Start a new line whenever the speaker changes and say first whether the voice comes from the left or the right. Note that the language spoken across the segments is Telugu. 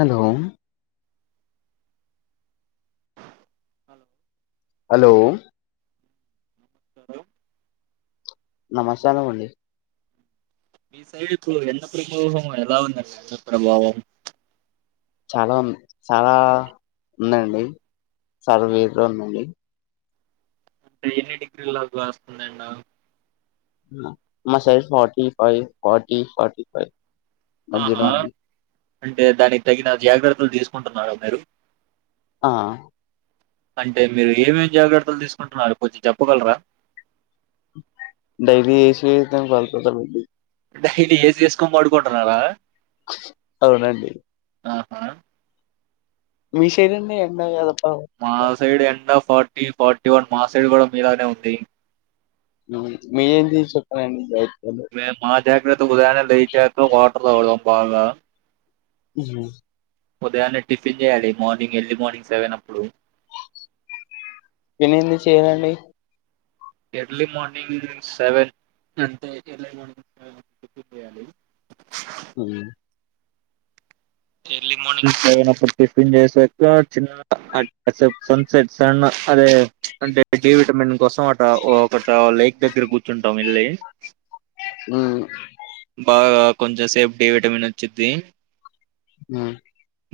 left: అలో
right: హలో
left: అలో
right: నమస్కారం
left: నమస్సానం అండి.
right: మీ సైడ్ ఇప్పుడు ఎండ ప్రభావం ఎలా ఉండండి ఎండ ప్రభావం
left: చాలా ఉంది. చాలా ఉందండి. చాల
right: ఉమ్.
left: వేడిగ ఉందండి.
right: అంటే ఎన్ని డిగ్రీల దాక కాస్తంది ఎండ?
left: మా సైడ్ ఫార్టీఫైవ్, ఫార్టీ, ఫార్టీఫైవ్ మద్యలో
right: ఆహా
left: అండి
right: అంటే దానికి తగిన జాగ్రత్తలు తీసుకుంటున్నార మీరు?
left: ఆ
right: అంటే మీరు ఏమేమి జాగ్రత్తలు తీసుకుంటున్నారు కొంచెం చెప్పగలరా
left: డైలీ [unintelligible]
right: డైలీ ఏసి ఏసుకొని పడుకుంటన్నారా
left: అవునా అండి
right: ఆహా
left: మీ సైడ్ అండి ఎండ గాదు
right: మా సైడ్ ఎండా ఫార్టీ ఫార్టీ వన్ మా సైడ్ కూడా మీలానే ఉంది
left: మీ ఎందీ [unintelligible]
right: మేం మా జాగ్రత్ [unintelligible] వాటర్ తాగుతాం బాగా
left: ఉహు
right: ఉదయాన్నే టిఫిన్ జేయాలి మార్నింగ్ ఎర్లీ మార్నింగ్ సెవెన్ అప్పుడు
left: ఎందుకు చేయాలండి
right: ఎర్లీ మార్ర్నింగ్ సెవెన్ అంటే ఎర్లీ మార్నింగ్ టిఫిన్ చేయాలి
left: ఉ
right: ఎర్లీ మార్నింగ్ సెవెన్ అప్పుడు టిఫిన్ చేశాక చిన్న అటు సన్సెట్ సన్ను అదే అంటే డి విటమిన్ కోసం అటా ఒకట లేక్ దగ్గర కూర్చుంటాం వెళ్ళి
left: ఉ
right: బాగా కొంచెం సేపు డి విటమిన్ వచ్చుద్ది
left: ఆ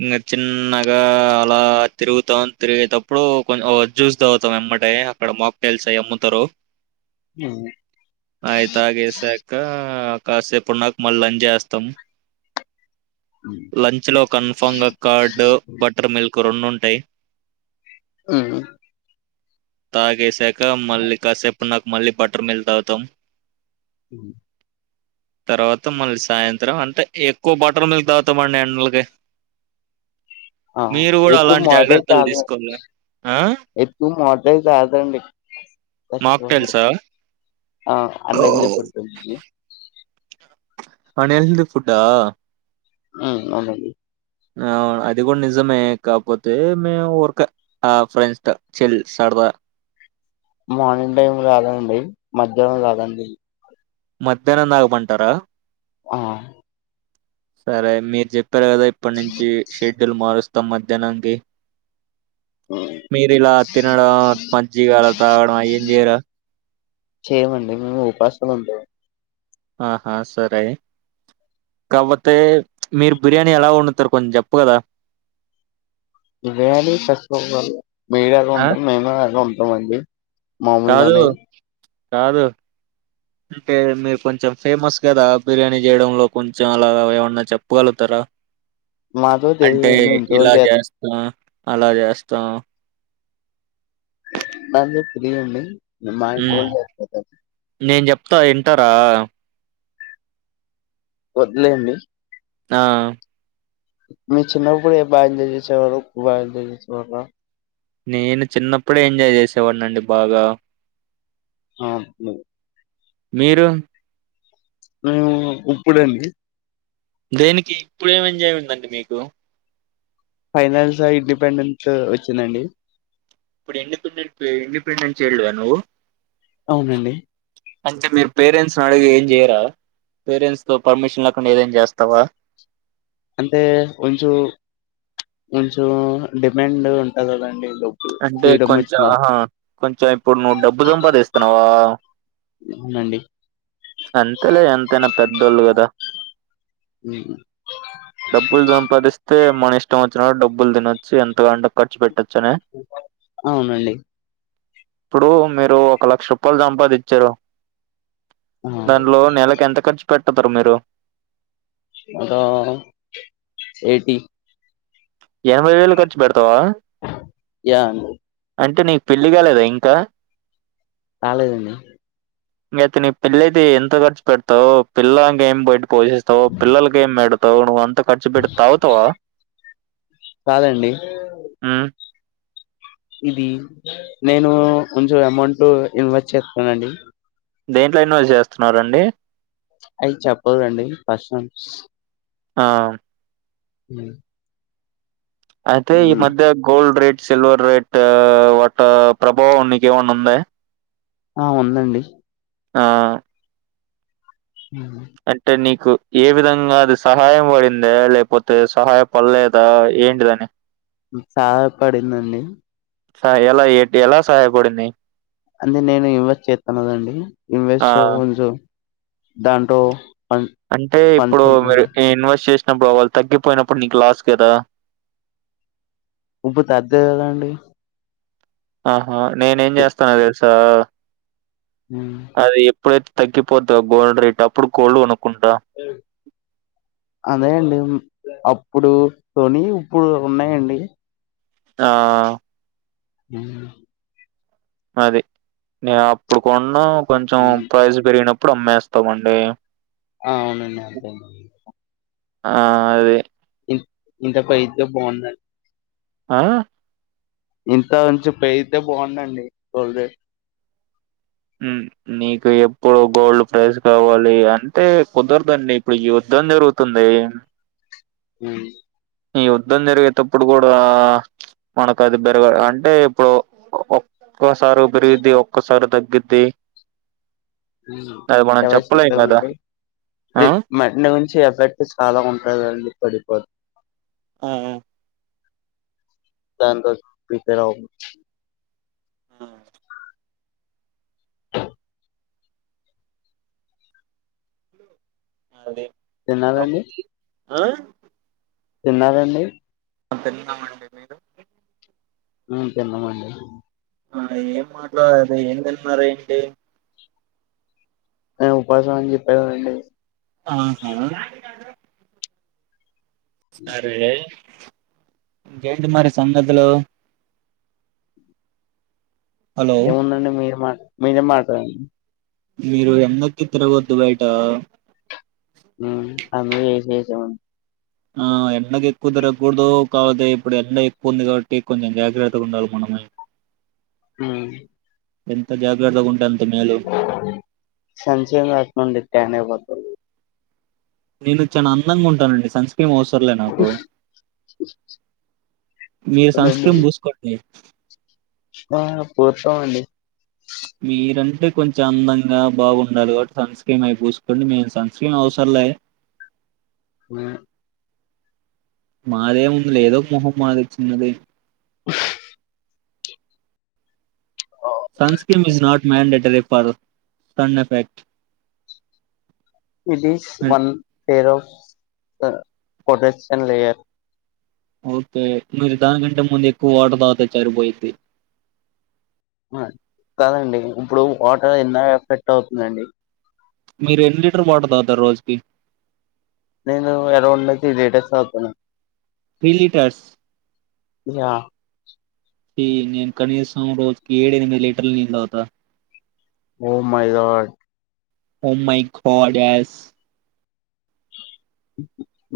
right: ఇంకా చిన్నగా అలా తిరుగుతాం తిరిగేటప్పుడు కొంచం ఒగ జ్యూస్ తాగుతాం వెమ్మటే నే అక్కడ మాక్ తెలిసి అమ్ముతారు
left: ఉమ్,
right: అవి తాగేసాక కాసేపు ఉన్నాక మల్ల లంచ్ జేస్తాం
left: ఉమ్,
right: లంచ్ లో కన్ఫామ్ గా కార్డ్ బటర్ మిల్క్ రెండు ఉంటాయి
left: ఉ
right: తాగేశాక మళ్ళి కాసేపు ఉన్నాక మళ్ళీ బటర్ మిల్క్ తాగుతాం
left: ఉ
right: తర్వాత మళ్ళీ సాయంత్రం అంతే ఎక్కువ బటర్ మిల్క్ దా గుతాం అండి ఎండలకి
left: ఆ,
right: మీరు గుడా
left: ఎక్కువ
right: అలాంటి
left: మోటైతే
right: జాగ్రత్తలు
left: కాదు
right: తీసుకోలే
left: ఎక్కువ మాఫ్టెల్స్ తాగుతా అండి
right: మాఫ్టెల్సా
left: ఆ అన్ ఎల్తి ఫుడ్ [unintelligible]
right: అన్ హెల్త్ ఫుడ్ ఆ
left: ఉ అవునండి
right: అవును అది కూడా నిజమే కాకపోతే మేము ఊరికే ఆ ఫ్రెండ్స్ చిల్ సరదా బా
left: మార్నింగ్ టైం కాదండి మధ్యానం తాగండి
right: మధ్యానం తాగమంటారా
left: ఆ
right: సరే మీరు చెప్పారు కదా ఇప్పటి నుంచి షెడ్యూల్ మారుస్తాం మధ్యానానికి
left: హ్మ్.
right: మీరి ఇలా తినడం మజ్జిగ అలా తాగడం అవి ఏం చెయ్యరా
left: చేయమండి మేము ఉపాసమే ఉంటాం
right: ఆహా సరే కామత్తే మీరు బిర్యానీ ఎలా వండుతారు కొంచెం చెప్పు గలర
left: బిర్యాని తక్కువ మీరు ఎలాగ
right: ఆ?
left: ఉంటారో మేము ఆలాగే ఉంటామండి మాముల్
right: కాదు.
left: దానే
right: కాదు అంటే మీరు కొంచెం ఫేమస్ కదా బిర్యానీ చేయడంలో కొంచెం అలాగ ఏమన్నా చెప్పగలుగుతార ట్ర
left: మాతో
right: అంటే
left: తెలియదండి
right: ఇలా
left: ఇంట్లోవాళ్ళు
right: చేస్తా అలా చేస్తా
left: అందుకు ఫ్రీ ఉన్నాయ్
right: హ్మ్ నేను చెప్తా వింటారా
left: వద్దులేండి
right: ఆ
left: మీరు చిన్నప్పుడు బాగా ఎంజాయ్ చేసేవారు బాగా ఎంజాయ్ చేసేవాళ్ళ
right: నేను చిన్నప్పుడే ఎంజాయ్ చేసేవాడిని అండి బాగా
left: అ [unintelligible]
right: మీరు
left: మేము ఉప్పుడండి
right: దేనికి ఇప్పుడు ఏం ఎంజాయ్ ఉందండి మీకు
left: ఫైనాన్స్ ఇండిపెండెంట్ వచ్చిందండి
right: ఇప్పుడు ఇండిపెండెంట్ ఇండిపెండెంట్ చైల్డ్ వా నువ్వు
left: అవునండి
right: అంటే మీరు పేరెంట్స్ ని అడిగి ఏం చేయరా పేరెంట్స్ తో పర్మిషన్ లేకుండా ఏదైనా చేస్తావా
left: అంటే కొంచం కొంచం డిమాండ్ ఉంటది కదండి డబ్బు
right: అంటే
left: ఫ్రీడమ్
right: కొంచం
left: వచ్చిన తర్వాత.
right: ఆహా కొంచం ఇప్పుడు నువ్వు డబ్బు సంపాదస్తున్నావా
left: అవునండి
right: అంతేలే ఎంతైనా పెద్దోళ్ళు కదా
left: హ్మ్.
right: డబ్బులు సంపాదిస్తే మన ఇష్ట ఇష్టం వచ్చినపుడు డబ్బులు తినచ్చు ఎంతగలాంటి ఖర్చు పెట్టచ్చ అనా
left: అవునండి
right: ఇప్పుడు మీరు ఒక లక్ష రూపాయలు సంపాదించారు
left: ఆ
right: దాన్లో నెలకు ఎంత ఖర్చు పెట్టతారు మీరు
left: అదా ఎయిటీ
right: ఎనభై వేలు ఖర్చు పెడతవా
left: యా ను
right: అంటే నీకు పెళ్ళి కాలేదా ఇంకా
left: కాలేదండీ
right: ఇంగా ఐతే నీకు పెళ్ళయితే ఎంత ఖర్చు పెడతావు పెళ్ళాంకి ఏం పెడ్ పోషిస్తావు పిల్లలకి ఏం పెడతావు నువ్వు అంత ఖర్చు పెడ్తావ్ తాగుతావా
left: కాదండి
right: హ్మ్.
left: ఇది నేను కొంచం అమౌంట్ ఇన్వెస్ట్ చేతనండి
right: దేంట్లో ఇన్వెస్ట్ చేస్తున్నారండి
left: అవి చెప్పదండీ పర్సనల్స్
right: ఆ
left: హ్మ్
right: అయితే ఈ
left: హ్మ్.
right: మధ్య gold rate silver rate what ప్రభావం నీకు ఏమైన్న ఉందా
left: ఆ ఉందండి
right: ఆ
left: హ్మ్.
right: అంటే నీకు ఏ విధంగా అది సహాయం పడిందా లేపోతే సహాయ పడలేదా ఏంటిదని
left: హ్మ్ సహాయ పడిందండి
right: స ఎలా ఏంటి ఎలా సహయపడింది
left: అంటే నేను ఇన్వెస్ట్ చేతన్ననండి
right: ఆ
left: ఇన్వెస్ట్ లో కొంచం దాంటో
right: అంటే ఇప్పుడు మీరు ఇన్వెస్ట్ చేస్ సంబావాళ్ళు తగ్గిపోయినప్పుడు నీకు లాస్ కదా
left: హు హు తద్దే కదా అండి
right: ఆహా నేనేమ్ జేస్తానో తెలుసా
left: హుమ్
right: ఇప్పుడైతే తగ్గిపొద్దో గోల్డ్ రేట్ అప్పుడు కొలడ్డోనం
left: అదేండిమ్ అప్ ఇప్పుడు తోని ఇప్పుడు ఉన్నాయండి.
right: ఆ
left: ఇల్లు
right: అది నేను అప్పుడు కొన్న కొంచెం ప్రైజ్ బేరిగినం ఇప్పుడు అమ్మేస్తామండే
left: ఆ, అవునండి అంతే అండి.
right: ఆ అదే
left: ఇ ఇంత పైదా బావుందాన్
right: ఆఅ
left: ఇంత ఉంచి పెయితే బావుడండి. టోల్ గెట్
right: హు నీకు ఎప్పుడు గోల్డ్ ప్రైజ్ కావాలి అంటే కుదరదండి. ఇప్పుడు యూత్ యుద్ధం జరుగుతుంది ఏయాన్
left: హుహ్
right: ఈ యుద్ధం జరిగేటప్పుడు కూడా మనకు అది బేర్గర్ అంటే ఇప్పుడు ఒక్కోసారి ఒగ్రీది ఒక్కోసారి తగ్గిద్ది
left: హు
right: అది మనం
left: ఏవై
right: చెప్పలేం కదా
left: సూటవండి
right: ఆ
left: గ్రిస్ మేడవుచి ఎఫెక్ట్ చాలా ఉంటదండి పడిపోద్
right: ఆ యావ్
left: దాని కోసం పీకారవకు
right: హుమ్ అదే
left: తినాలండి
right: అహ్
left: తిన్నారండి
right: ఆ తిన్నమండి. మీరు
left: హు తిన్నామండి అది
right: ఆ ఏం మాట్లాడ్ అది ఏం తిన్నారేంటి
left: నేన్ ఉపసం అని జెపగదండి
right: ఆహు సరే ఇంగేంటి మరి సంగతులు హలో
left: ఏముందండి మీరు మాట్ మీరే మాట్లాడండి
right: మీరు ఎన్నకి తిరగద్దు బయట
left: హు అందు ఏసీ యేసమండి.
right: ఆ ఎండకు ఎక్కువ తరగకూడదు కావదే ఇప్పుడు ఎండ ఎక్కువ ఉంది. కాబట్టి కొంచెం జాగ్రత్తగా ఉండాలి. మనం ముయ్
left: హు
right: ఎంత జాగ్రర్ధన్ ఉంటాంన్
left: సంచయం రత్నడే టానేబాద్
right: నేను చానా అందంగా ఉంటానండి. సంస్క కే అవసర లే నాకు మీరు సన్
left: అవునండి
right: స్క్రీమ్ పూసుకోండి
left: ఆ పుస్తమండి
right: మీరంటే కొంచెం అందంగా బాగుండాలి. కాబట్టి సన్ స్క్రీన్ అయి పూసుకోండి. మేము సన్ స్క్రీన్ అవసర లే
left: ఉయా
right: మాదేముందిలే ఏదో ఒక మొహం మాది చిన్నది sunscreen is not mandatory for sun effect
left: it is one pair of protection layer
right: okay మీరు దానికంటే ముందు ఎక్కువ వాటర్ చరిపోఇద్ది
left: కదండి ఇప్పుడు వాటర్ ఎన్న ఎఫెక్ట్ అవుతుంద అండి
right: మీరు ఎన్ని లీటర్ వాటర్ తాగుతారు రోజుకి
left: నేను ఎ రౌండ్ త్రీ లీటర్స్ తాగుతాను
right: త్రీ లీటర్స్
left: యా
right: నేను కనీసం రోజుకి ఏడు ఎనిమిది లీటర్లు నీలు తాగుతా
left: oh my God
right: oh my God యజు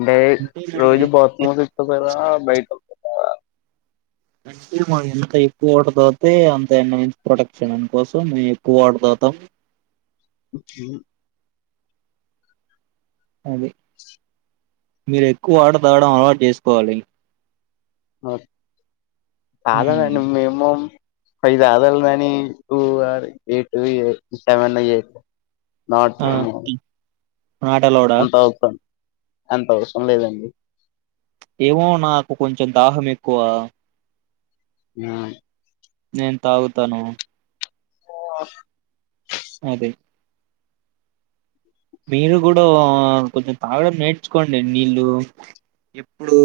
left: బే
right: అంటే మనం
left: రోజు బాక్స్ లో తీసుకుపోయారా బయట
right: అంటే మా ఎంత ఎక్కువ వాటర్ తాగుతే అంత ఎండ నుంచి ప్రొటక్షన్ కోసం మేము ఎక్కువ వాటర్ తాగుతాం
left: [unintelligible]
right: అదే మీరు ఎక్కువ వాటర్ తాగడం అలవాటు చేసుకోవాలి
left: అ
right: హ్మ్
left: కాదనండి మేమోమ్ అవి జాదరులు నని టూ ఆ ఎయిట్ సెవెన్ ఎయిట్ నాటు
right: నాటలోడ
left: అంత అవసరం లేదండి
right: ఏమో నాకు కొంచెం దాహం ఎక్కువ
left: న
right: నేను తాగుతను
left: ఓ ఆ
right: అదే మీరు కూడా కొంచెం తాగడం నేర్చుకోండి నీళ్ళు ఎప్పుడు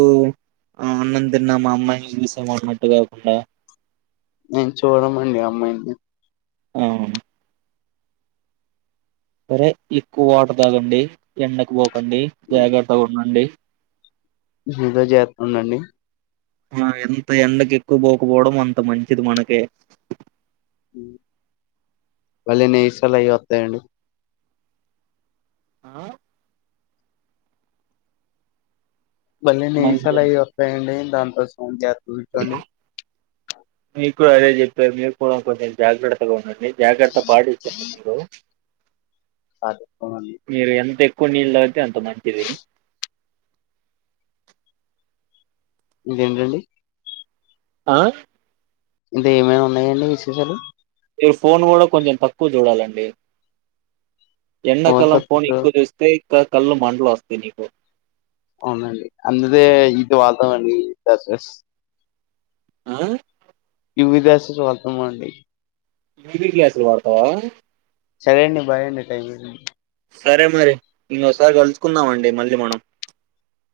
right: ఆ అన్నం తిన్నామా అమ్మాయిని చూసామా అన్నట్టు కాకుండా
left: నేను చూడమండి అమ్మాయిని
right: ఆ సరే ఎక్కువ వాటర్ తాగండి ఎండకు పోకండి జాగ్రత్తగా ఉండండి
left: ఏదో చేస్తంది అండి
right: ఆ ఎంత ఎండకు ఎక్కువ పోకపోవడం అంత మంచిది మనకే
left: వాళ్ళె నిమిషాల వస్తాయండి
right: ఆ
left: మళ్ళీ
right: మంచి
left: నిమిసాలు అవి వస్తాయండి దానికోసం జత్త చూసుకోండి
right: మీ కూడా అదే చెప్పే మీకు కూడా కొంచెం జాగ్రత్తగా ఉండండి జాగ్రత్త పట్టించండి మీరు
left: అదు కొనాలి
right: కొన్ని నీళ్లు తాగితే అంత మంచిది
left: ఇదేంటండి
right: ఆ
left: ఇది ఏమైనా ఉన్నాయండి విశేషాలు
right: మీరు ఫోన్ కూడా కొంచెం తక్కువ చూడాలండి ఎండ కాలం ఫోన్ ఎక్కువ చూస్తే కళ్ళు మాండలు వస్తాయి నీకు
left: అవునండి అందుదే ఇది వాళ్దం అని ఎసేస్
right: ఆ
left: యువి దస్ జోలుతమండి
right: బి బి గ్లాసులు వాడుతావా
left: సరే అండి బాయ్ అండి టైం అయిపోయిన్
right: సరే మరి ఇంకోసారి కలుసుకుందామండి మళ్లీ మనం.